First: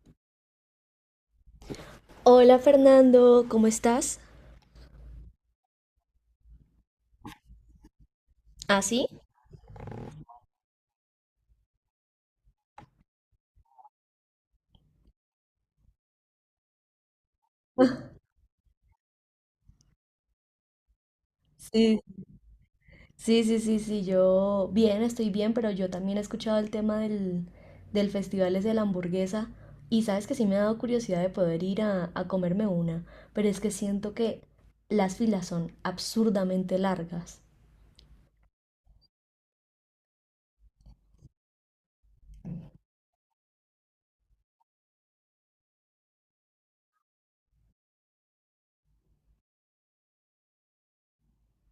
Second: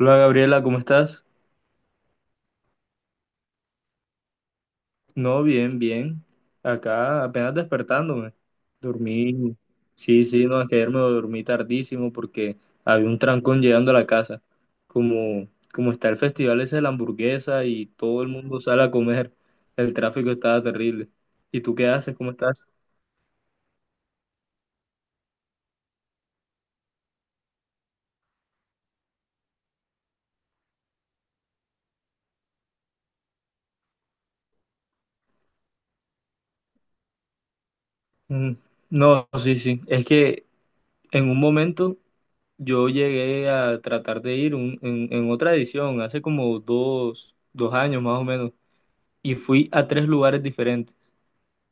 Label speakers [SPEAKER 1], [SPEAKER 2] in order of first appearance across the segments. [SPEAKER 1] Hola Gabriela, ¿cómo estás?
[SPEAKER 2] Hola Fernando, ¿cómo estás?
[SPEAKER 1] No, bien, bien. Acá apenas despertándome.
[SPEAKER 2] ¿Ah, sí?
[SPEAKER 1] Dormí. Sí, sí, no, es que ayer me dormí tardísimo porque había un trancón llegando a la casa. Como, como está el festival ese de la hamburguesa y todo el mundo sale a comer, el tráfico estaba terrible. ¿Y tú qué
[SPEAKER 2] Sí,
[SPEAKER 1] haces? ¿Cómo estás?
[SPEAKER 2] Sí, sí, sí, sí, yo bien, estoy bien, pero yo también he escuchado el tema del Festival ese de la hamburguesa y sabes que sí me ha dado curiosidad de poder ir a comerme una, pero es que siento que las filas son absurdamente largas.
[SPEAKER 1] Mm. No, sí, sí. Es que en un momento yo llegué a tratar de ir en otra edición, hace como dos años más o menos y fui a tres lugares diferentes.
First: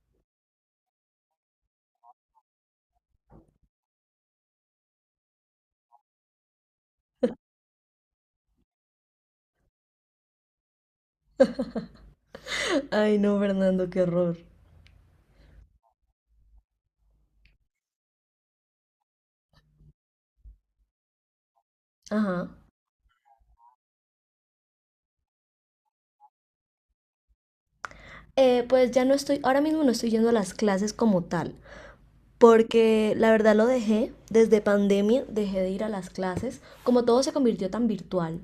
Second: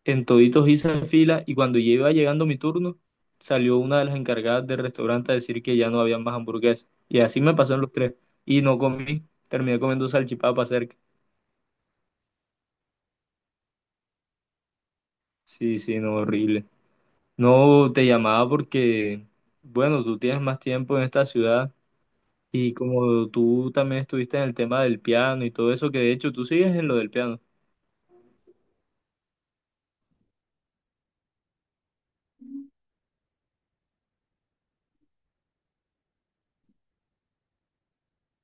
[SPEAKER 1] En toditos hice fila y cuando ya iba llegando mi turno, salió una de las encargadas del restaurante a decir que ya no había más hamburguesas. Y así me pasó en los tres. Y no comí, terminé comiendo salchipapa cerca.
[SPEAKER 2] Ay, no, Fernando, qué horror.
[SPEAKER 1] Sí, sí, no, horrible. No te llamaba porque, bueno, tú tienes más tiempo en esta ciudad
[SPEAKER 2] Ajá.
[SPEAKER 1] y como tú también estuviste en el tema del piano y todo eso, que de hecho tú sigues en lo del piano.
[SPEAKER 2] Pues ya no estoy, ahora mismo no estoy yendo a las clases como tal, porque la verdad lo dejé, desde pandemia dejé de ir a las clases, como todo se convirtió tan virtual,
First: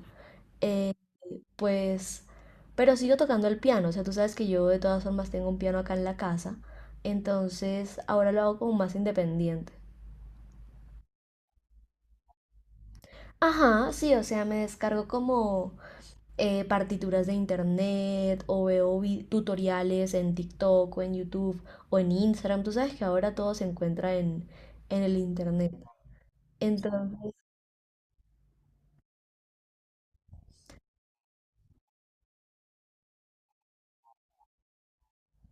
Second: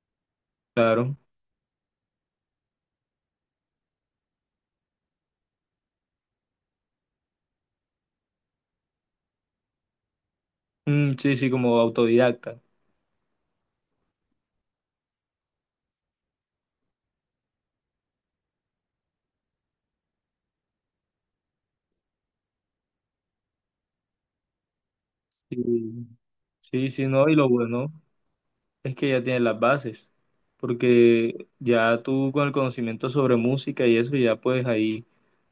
[SPEAKER 2] eh,
[SPEAKER 1] Claro.
[SPEAKER 2] pues, pero sigo tocando el piano, o sea, tú sabes que yo de todas formas tengo un piano acá en la casa, entonces ahora lo hago como más independiente.
[SPEAKER 1] Mm, sí, sí, como autodidacta.
[SPEAKER 2] Ajá, sí, o sea, me descargo como partituras de internet o veo tutoriales en TikTok o en YouTube o en Instagram, tú sabes que ahora todo se encuentra en el internet.
[SPEAKER 1] Sí, sí, sí, no,
[SPEAKER 2] Entonces...
[SPEAKER 1] y lo bueno es que ya tienes las bases, porque ya tú con el conocimiento sobre música y eso, ya pues ahí,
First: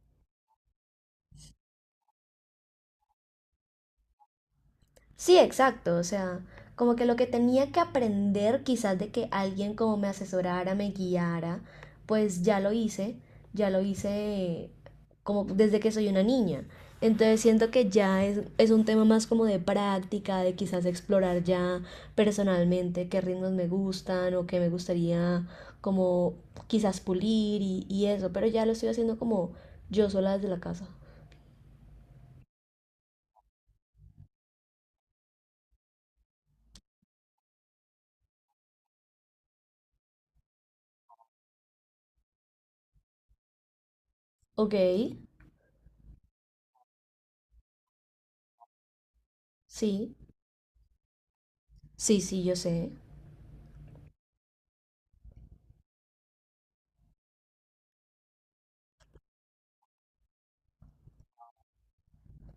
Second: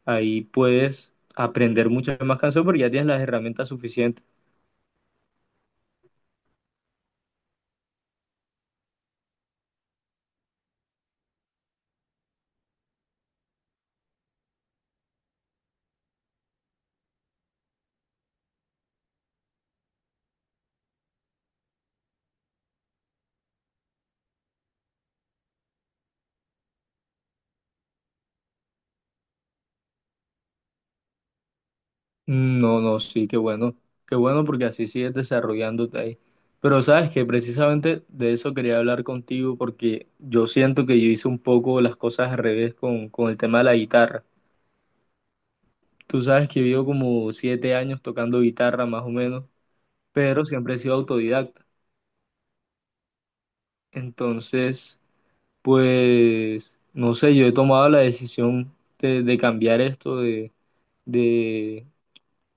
[SPEAKER 1] ahí puedes aprender muchas más canciones porque ya tienes las herramientas suficientes.
[SPEAKER 2] Sí, exacto, o sea, como que lo que tenía que aprender quizás de que alguien como me asesorara, me guiara, pues ya lo hice como desde que soy una niña. Entonces siento que es un tema más como de práctica, de quizás explorar ya personalmente qué ritmos me gustan o qué me gustaría como quizás pulir y eso, pero ya lo estoy haciendo como yo sola desde la casa.
[SPEAKER 1] No, no, sí, qué bueno porque así sigues desarrollándote ahí. Pero sabes que precisamente de eso quería hablar contigo porque yo siento que yo hice un poco las cosas al revés con el tema de la guitarra.
[SPEAKER 2] Ok,
[SPEAKER 1] Tú sabes que yo como 7 años tocando guitarra más o menos,
[SPEAKER 2] sí,
[SPEAKER 1] pero siempre he sido autodidacta.
[SPEAKER 2] sí, sí, yo sé.
[SPEAKER 1] Entonces, pues, no sé, yo he tomado la decisión de cambiar esto, de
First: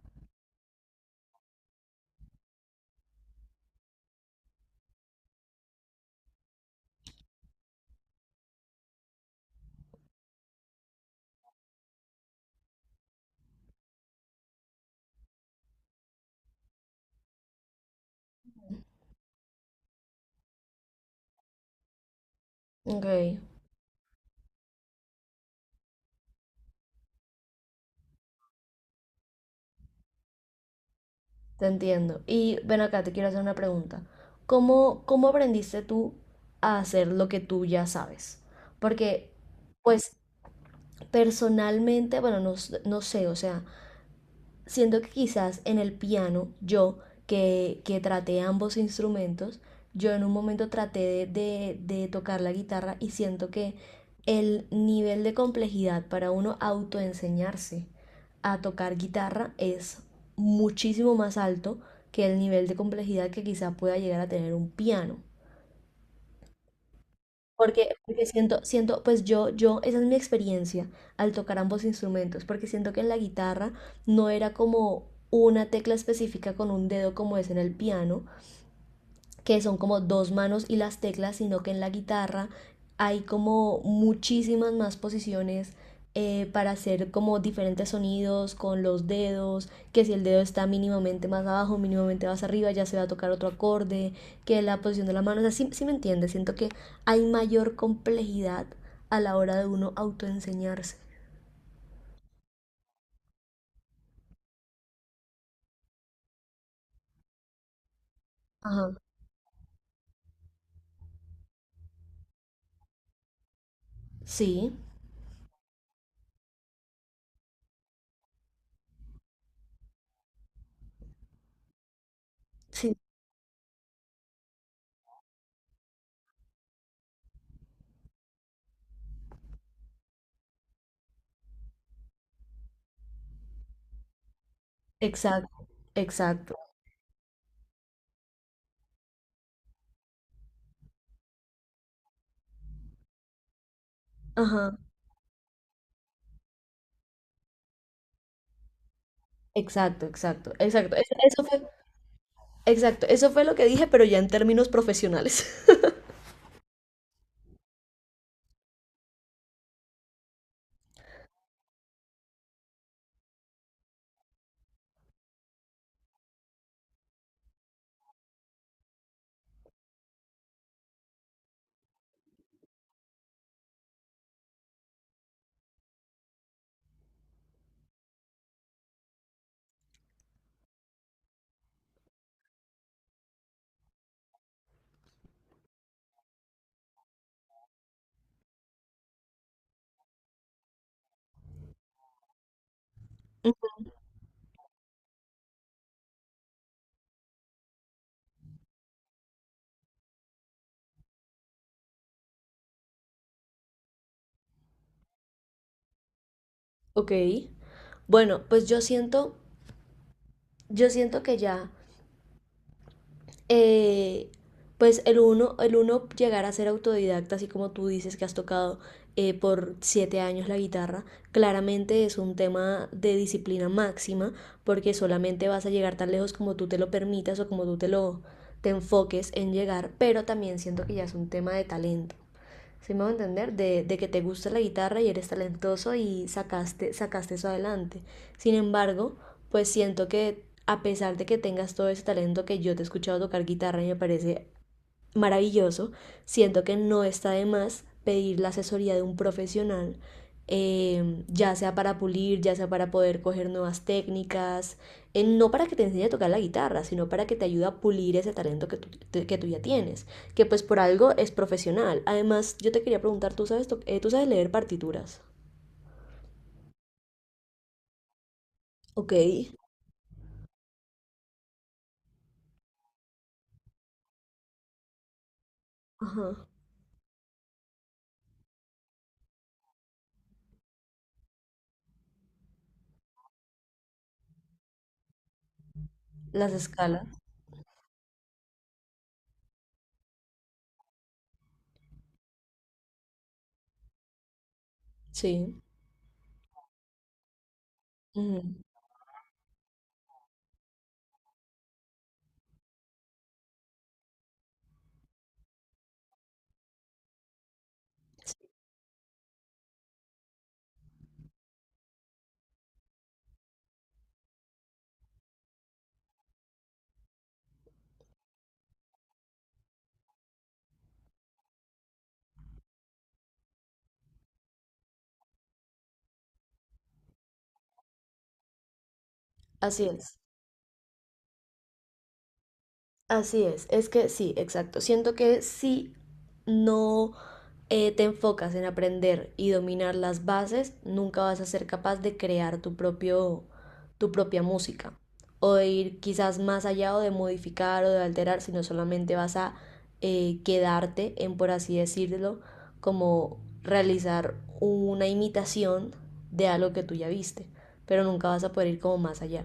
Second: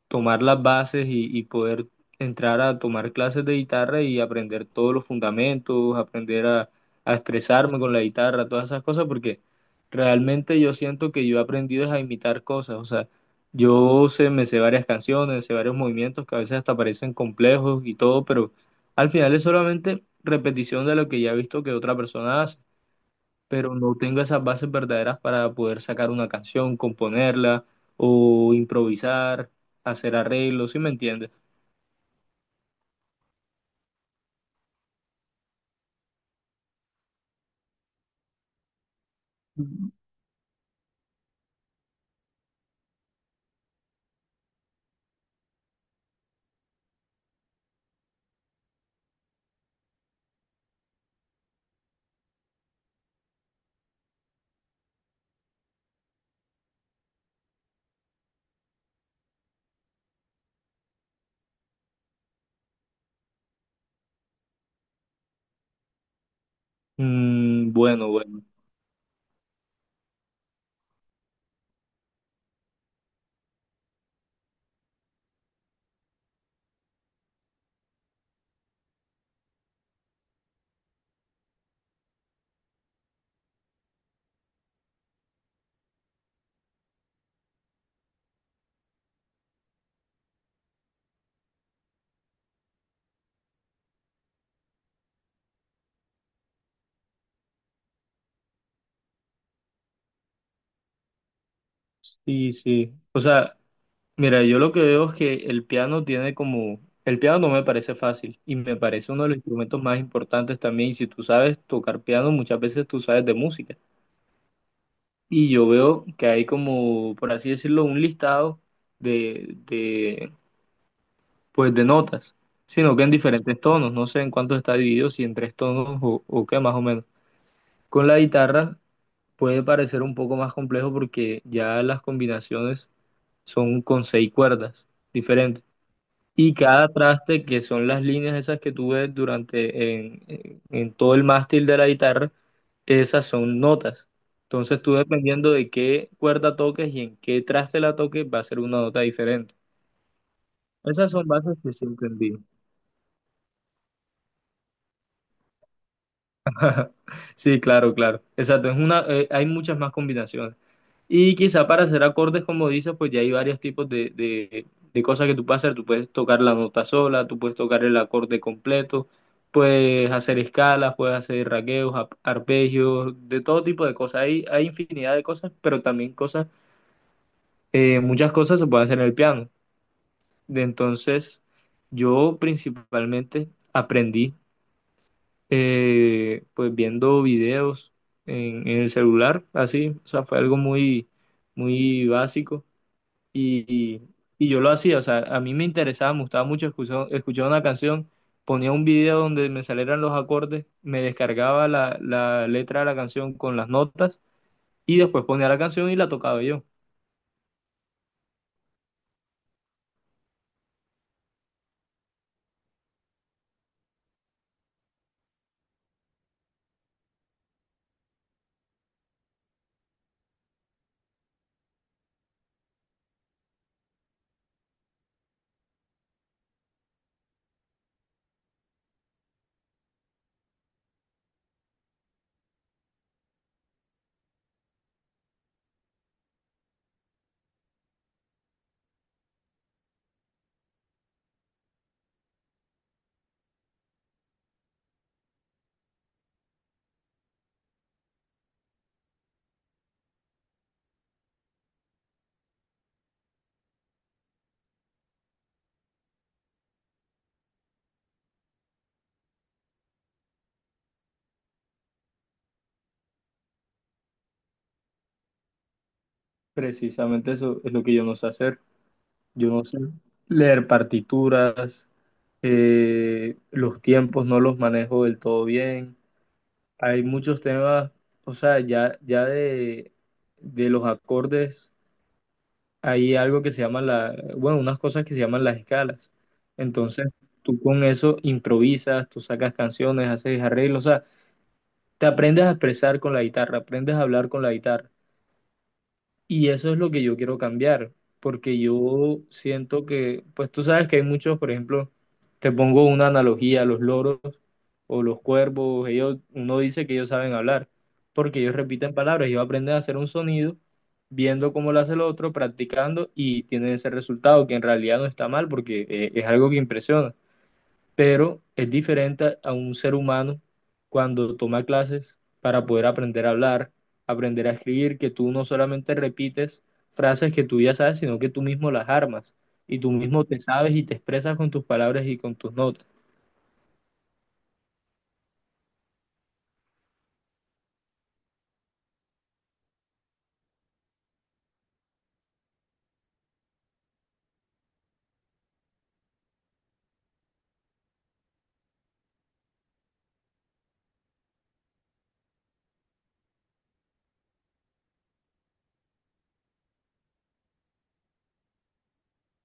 [SPEAKER 1] tomar las bases y poder entrar a tomar clases de guitarra y aprender todos los fundamentos, aprender a expresarme con la guitarra, todas esas cosas, porque realmente yo siento que yo he aprendido es a imitar cosas, o sea, yo sé, me sé varias canciones, sé varios movimientos que a veces hasta parecen complejos y todo, pero al final es solamente repetición de lo que ya he visto que otra persona hace,
[SPEAKER 2] Ok.
[SPEAKER 1] pero no tengo esas bases verdaderas para poder sacar una canción, componerla o improvisar, hacer arreglos, ¿sí me entiendes?
[SPEAKER 2] Te entiendo. Y ven acá, te quiero hacer una pregunta. Cómo aprendiste tú a hacer lo que tú ya sabes? Porque, pues, personalmente, bueno, no, no sé, o sea, siendo que quizás en el piano, yo que traté ambos instrumentos, yo en un momento traté de tocar la guitarra y siento que el nivel de complejidad para uno autoenseñarse a tocar guitarra es muchísimo más alto que el nivel de complejidad que quizás pueda llegar a tener un piano.
[SPEAKER 1] Mm, bueno,
[SPEAKER 2] Porque
[SPEAKER 1] bueno.
[SPEAKER 2] siento, pues yo, esa es mi experiencia al tocar ambos instrumentos, porque siento que en la guitarra no era como una tecla específica con un dedo como es en el piano, que son como dos manos y las teclas, sino que en la guitarra hay como muchísimas más posiciones para hacer como diferentes sonidos con los dedos, que si el dedo está mínimamente más abajo, mínimamente más arriba, ya se va a tocar otro acorde, que la posición de la mano, o sea, sí me entiendes. Siento que hay mayor complejidad a la hora de uno autoenseñarse.
[SPEAKER 1] Sí, sí. O sea, mira, yo lo que veo es que el piano tiene como. El piano no me parece fácil y me
[SPEAKER 2] Ajá.
[SPEAKER 1] parece uno de los instrumentos más importantes también. Y si tú sabes tocar piano, muchas veces tú sabes de música.
[SPEAKER 2] Sí,
[SPEAKER 1] Y yo veo que hay como, por así decirlo, un listado de, pues de notas,
[SPEAKER 2] sí,
[SPEAKER 1] sino que en diferentes tonos, no sé en cuánto está dividido, si en tres tonos o qué más o menos. Con la guitarra puede parecer un poco más complejo porque ya las combinaciones son con seis cuerdas diferentes.
[SPEAKER 2] exacto,
[SPEAKER 1] Y
[SPEAKER 2] exacto.
[SPEAKER 1] cada traste, que son las líneas esas que tú ves durante en todo el mástil de la guitarra, esas son notas.
[SPEAKER 2] Ajá.
[SPEAKER 1] Entonces tú dependiendo de qué cuerda toques y en qué traste la toques, va a ser una nota diferente.
[SPEAKER 2] Exacto, exacto, exacto.
[SPEAKER 1] Esas son
[SPEAKER 2] Eso
[SPEAKER 1] bases
[SPEAKER 2] fue,
[SPEAKER 1] que siempre envío.
[SPEAKER 2] Exacto, eso fue lo que dije, pero ya en términos profesionales.
[SPEAKER 1] Sí, claro, claro. Exacto, hay muchas más combinaciones. Y quizá para hacer acordes, como dices, pues ya hay varios tipos de cosas que tú puedes hacer. Tú puedes tocar la nota sola, tú puedes tocar el acorde completo, puedes hacer escalas, puedes hacer raqueos, arpegios, de todo tipo de cosas. Hay infinidad de cosas, pero también cosas, muchas cosas se pueden hacer en el piano. De Entonces, yo principalmente aprendí pues viendo videos en el celular, así, o sea, fue algo muy, muy básico y, y- y yo lo hacía, o sea, a mí me interesaba, me gustaba mucho escuchar una canción, ponía un video donde me salieran los acordes, me descargaba la letra de la canción con las notas y después ponía la canción y la tocaba yo.
[SPEAKER 2] Ok. Bueno, pues yo siento que ya, eh, pues el uno llegar a ser autodidacta, así como tú dices que has tocado por 7 años la guitarra, claramente es un tema de disciplina máxima, porque solamente vas a llegar tan lejos como tú te lo permitas o como tú te lo te enfoques en llegar, pero también siento que ya es un tema de talento. ¿Sí me voy a entender? De que te gusta la guitarra y eres talentoso y sacaste eso adelante. Sin embargo, pues siento que a pesar de que tengas todo ese talento que yo te he escuchado tocar guitarra y me parece maravilloso. Siento que no está de más pedir la asesoría de un profesional, ya sea para pulir, ya sea para poder coger nuevas técnicas, no para que te enseñe a tocar la guitarra, sino para que te ayude a pulir ese talento que tú ya tienes, que pues por algo es profesional. Además, yo te quería preguntar, ¿tú sabes, ¿tú sabes leer partituras?
[SPEAKER 1] Precisamente eso es lo que yo no sé hacer,
[SPEAKER 2] Ok.
[SPEAKER 1] yo no sé leer partituras. Los tiempos no los manejo del todo bien.
[SPEAKER 2] Ajá.
[SPEAKER 1] Hay muchos temas, o sea, ya, ya de los acordes, hay algo que se llama bueno, unas cosas que se llaman las escalas.
[SPEAKER 2] Las escalas.
[SPEAKER 1] Entonces, tú con eso improvisas, tú sacas canciones, haces arreglos, o sea, te aprendes a expresar con la guitarra, aprendes a hablar con la guitarra.
[SPEAKER 2] Sí.
[SPEAKER 1] Y eso es lo que yo quiero cambiar,
[SPEAKER 2] Ujú.
[SPEAKER 1] porque yo siento que, pues tú sabes que hay muchos, por ejemplo, te pongo una analogía, los loros, o los cuervos, ellos uno dice que ellos saben hablar,
[SPEAKER 2] Sí,
[SPEAKER 1] porque ellos repiten palabras, ellos aprenden a hacer un sonido, viendo cómo lo hace el otro, practicando y tienen ese resultado que en realidad no está mal porque es algo que impresiona, pero es diferente a un ser humano cuando toma clases para poder aprender a hablar, aprender a escribir, que tú no solamente repites frases que tú ya sabes, sino que tú mismo las armas. Y
[SPEAKER 2] así
[SPEAKER 1] tú
[SPEAKER 2] es.
[SPEAKER 1] mismo te sabes y te expresas con tus palabras y con tus notas.
[SPEAKER 2] Así es que sí, exacto. Siento que si no te enfocas en aprender y dominar las bases, nunca vas a ser capaz de crear tu propia música o de ir quizás más allá o de modificar o de alterar, sino solamente vas a quedarte en, por así decirlo, como realizar una imitación de algo que tú ya viste, pero nunca vas a poder ir como más allá.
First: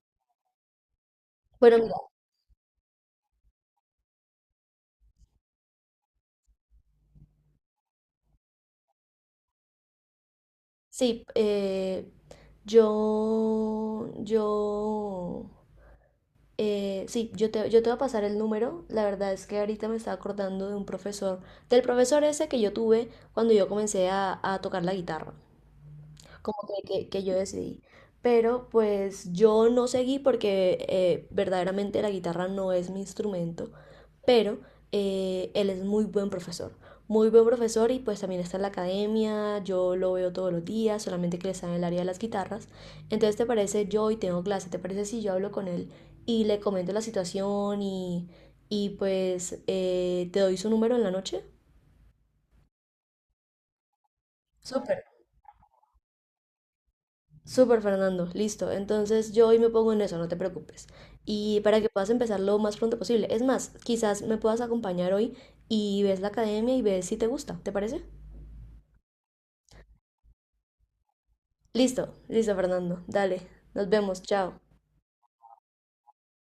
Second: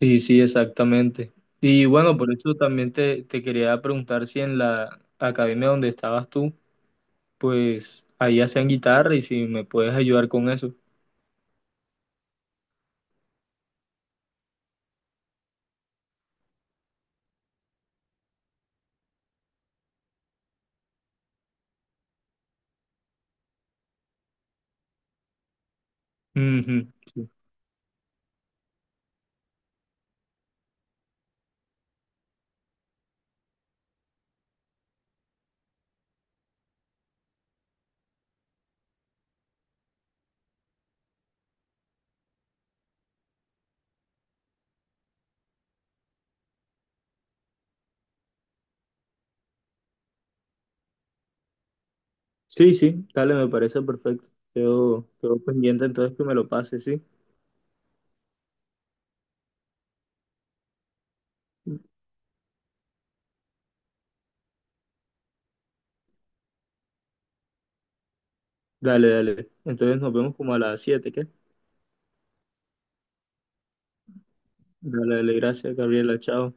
[SPEAKER 1] Sí, sí, exactamente.
[SPEAKER 2] Bueno,
[SPEAKER 1] Y
[SPEAKER 2] mira,
[SPEAKER 1] bueno, por eso también te quería preguntar si en la academia donde estabas tú, pues ahí hacían guitarra y si me puedes ayudar con eso.
[SPEAKER 2] sí, yo, yo, sí, yo te voy a pasar el número. La verdad es que ahorita me estaba acordando de un profesor, del profesor ese que yo tuve cuando yo comencé a tocar la guitarra como
[SPEAKER 1] Ujú,
[SPEAKER 2] que
[SPEAKER 1] sí.
[SPEAKER 2] yo decidí. Pero pues yo no seguí porque verdaderamente la guitarra no es mi instrumento, pero él es muy buen profesor. Muy buen profesor y pues también está en la academia, yo lo veo todos los días, solamente que él está en el área de las guitarras. Entonces, ¿te parece yo hoy tengo clase? ¿Te parece si yo hablo con él y le comento la situación y pues te doy su número en la noche?
[SPEAKER 1] Sí, sí, dale, me parece perfecto.
[SPEAKER 2] Súper.
[SPEAKER 1] Quedo pendiente entonces que me lo pases, sí.
[SPEAKER 2] Súper, Fernando. Listo. Entonces yo hoy me pongo en eso, no te preocupes. Y para que puedas empezar lo más pronto posible. Es más, quizás me puedas acompañar hoy y ves la academia y ves si te gusta. ¿Te parece?
[SPEAKER 1] Dale, dale. Entonces nos vemos como a las 7, ¿qué?
[SPEAKER 2] Listo, listo, Fernando. Dale. Nos vemos. Chao.
[SPEAKER 1] Dale, dale, gracias, Gabriela, chao.